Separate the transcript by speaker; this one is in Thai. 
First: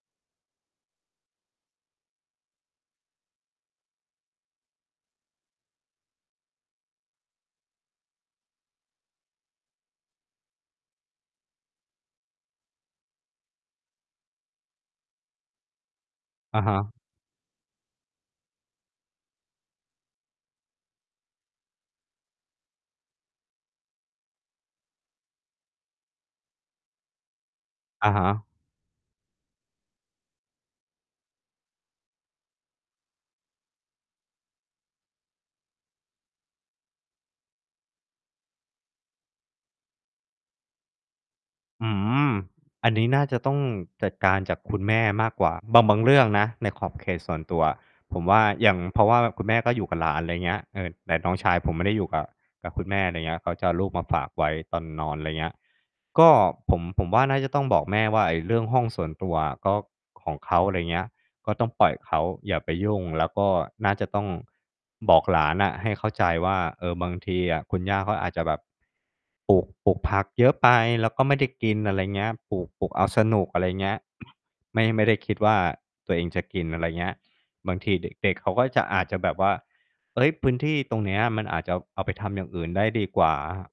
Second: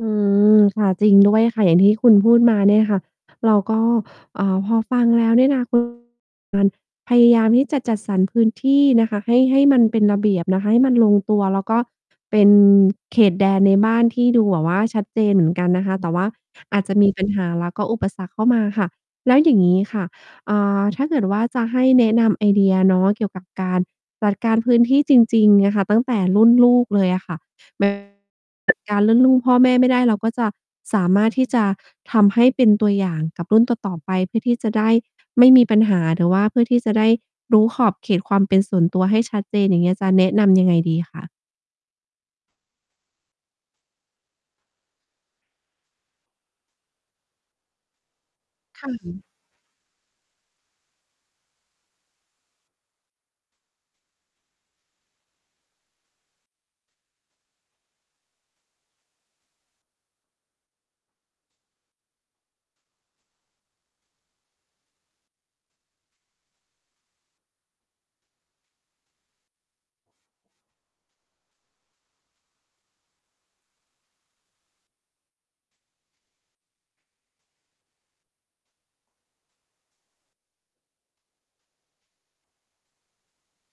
Speaker 1: อืม ค่ะ จริงด้วยค่ะ อย่างที่คุณพูดมาเนี่ยค่ะ เราก็ อ่า พอฟังแล้วเนี่ยนะ [unintelligible] การ พยายามที่จะจัดสรรพื้นที่นะคะให้ ให้มันเป็นระเบียบนะคะ ให้มันลงตัว แล้วก็เป็นเขตแดนในบ้านที่ดูแบบว่าชัดเจนเหมือนกันนะคะ แต่ว่า
Speaker 2: อะฮ
Speaker 1: อาจจ
Speaker 2: ะ
Speaker 1: ะมี ปัญหา แล้วก็อุปสรรคเข้ามาค่ะ แล้วอย่างงี้ค่ะ อ่า ถ้าเกิดว่า จะให้แนะนำไอเดียเนาะเกี่ยวกับการจัดการพื้นที่จริง ๆ อะค่ะ ตั้งแต่รุ่นลูกเลยอะค่ะ
Speaker 2: อะฮะ
Speaker 1: [unintelligible] จัด การเรื่องรุ่น พ่อแม่ไม่ได้ เราก็จะสามารถที่จะทำให้เป็นตัวอย่างกับรุ่นต่อ ๆ ไป เพื่อที่จะได้ไม่มีปัญหา หรือว่าเพื่อที่จะได้รู้ขอบเขตความเป็นส่วนตัวให้ชัดเจน อย่างเงี้ย จะแนะนำยังไงดีคะ?
Speaker 2: อืม อันนี้น่าจะต้องจัดการจากคุณแม่มากกว่า บาง บางเรื่องนะในขอบเขตส่วนตัวอะ ผมว่าอย่าง
Speaker 1: ค่
Speaker 2: เพราะว่า
Speaker 1: ะ
Speaker 2: คุณแม่ก็อยู่กับหลาน ไรเงี้ย เออ แต่น้องชายผมไม่ได้อยู่กับ กับคุณแม่ ไรเงี้ย เขาจะเอาลูกมาฝากไว้ตอนนอน ไรเงี้ย ก็ ผม ผมว่าน่าจะต้องบอกแม่ว่า ไอ้เรื่องห้องส่วนตัวอะ ก็ ของเขา อะไรเงี้ย ก็ต้องปล่อยเขา อย่าไปยุ่ง แล้วก็น่าจะต้องบอกหลานน่ะให้เข้าใจว่า เออ บางทีอะคุณย่าเขาอาจจะแบบ ปลูก ปลูกผักเยอะไป แล้วก็ไม่ได้กิน อะไรเงี้ย ปลูก ปลูกเอาสนุก อะไรเงี้ย ไม่ ไม่ได้่คิดว่าตัวเองจะกิน อะไรเงี้ย บางทีเด็ก ๆ เขาก็จะ อาจจะแบบว่า เฮ้ย พื้นที่ตรงเนี้ยมันอาจจะเอา เอาไปทำอย่างอื่นได้ดีกว่า อะฮะ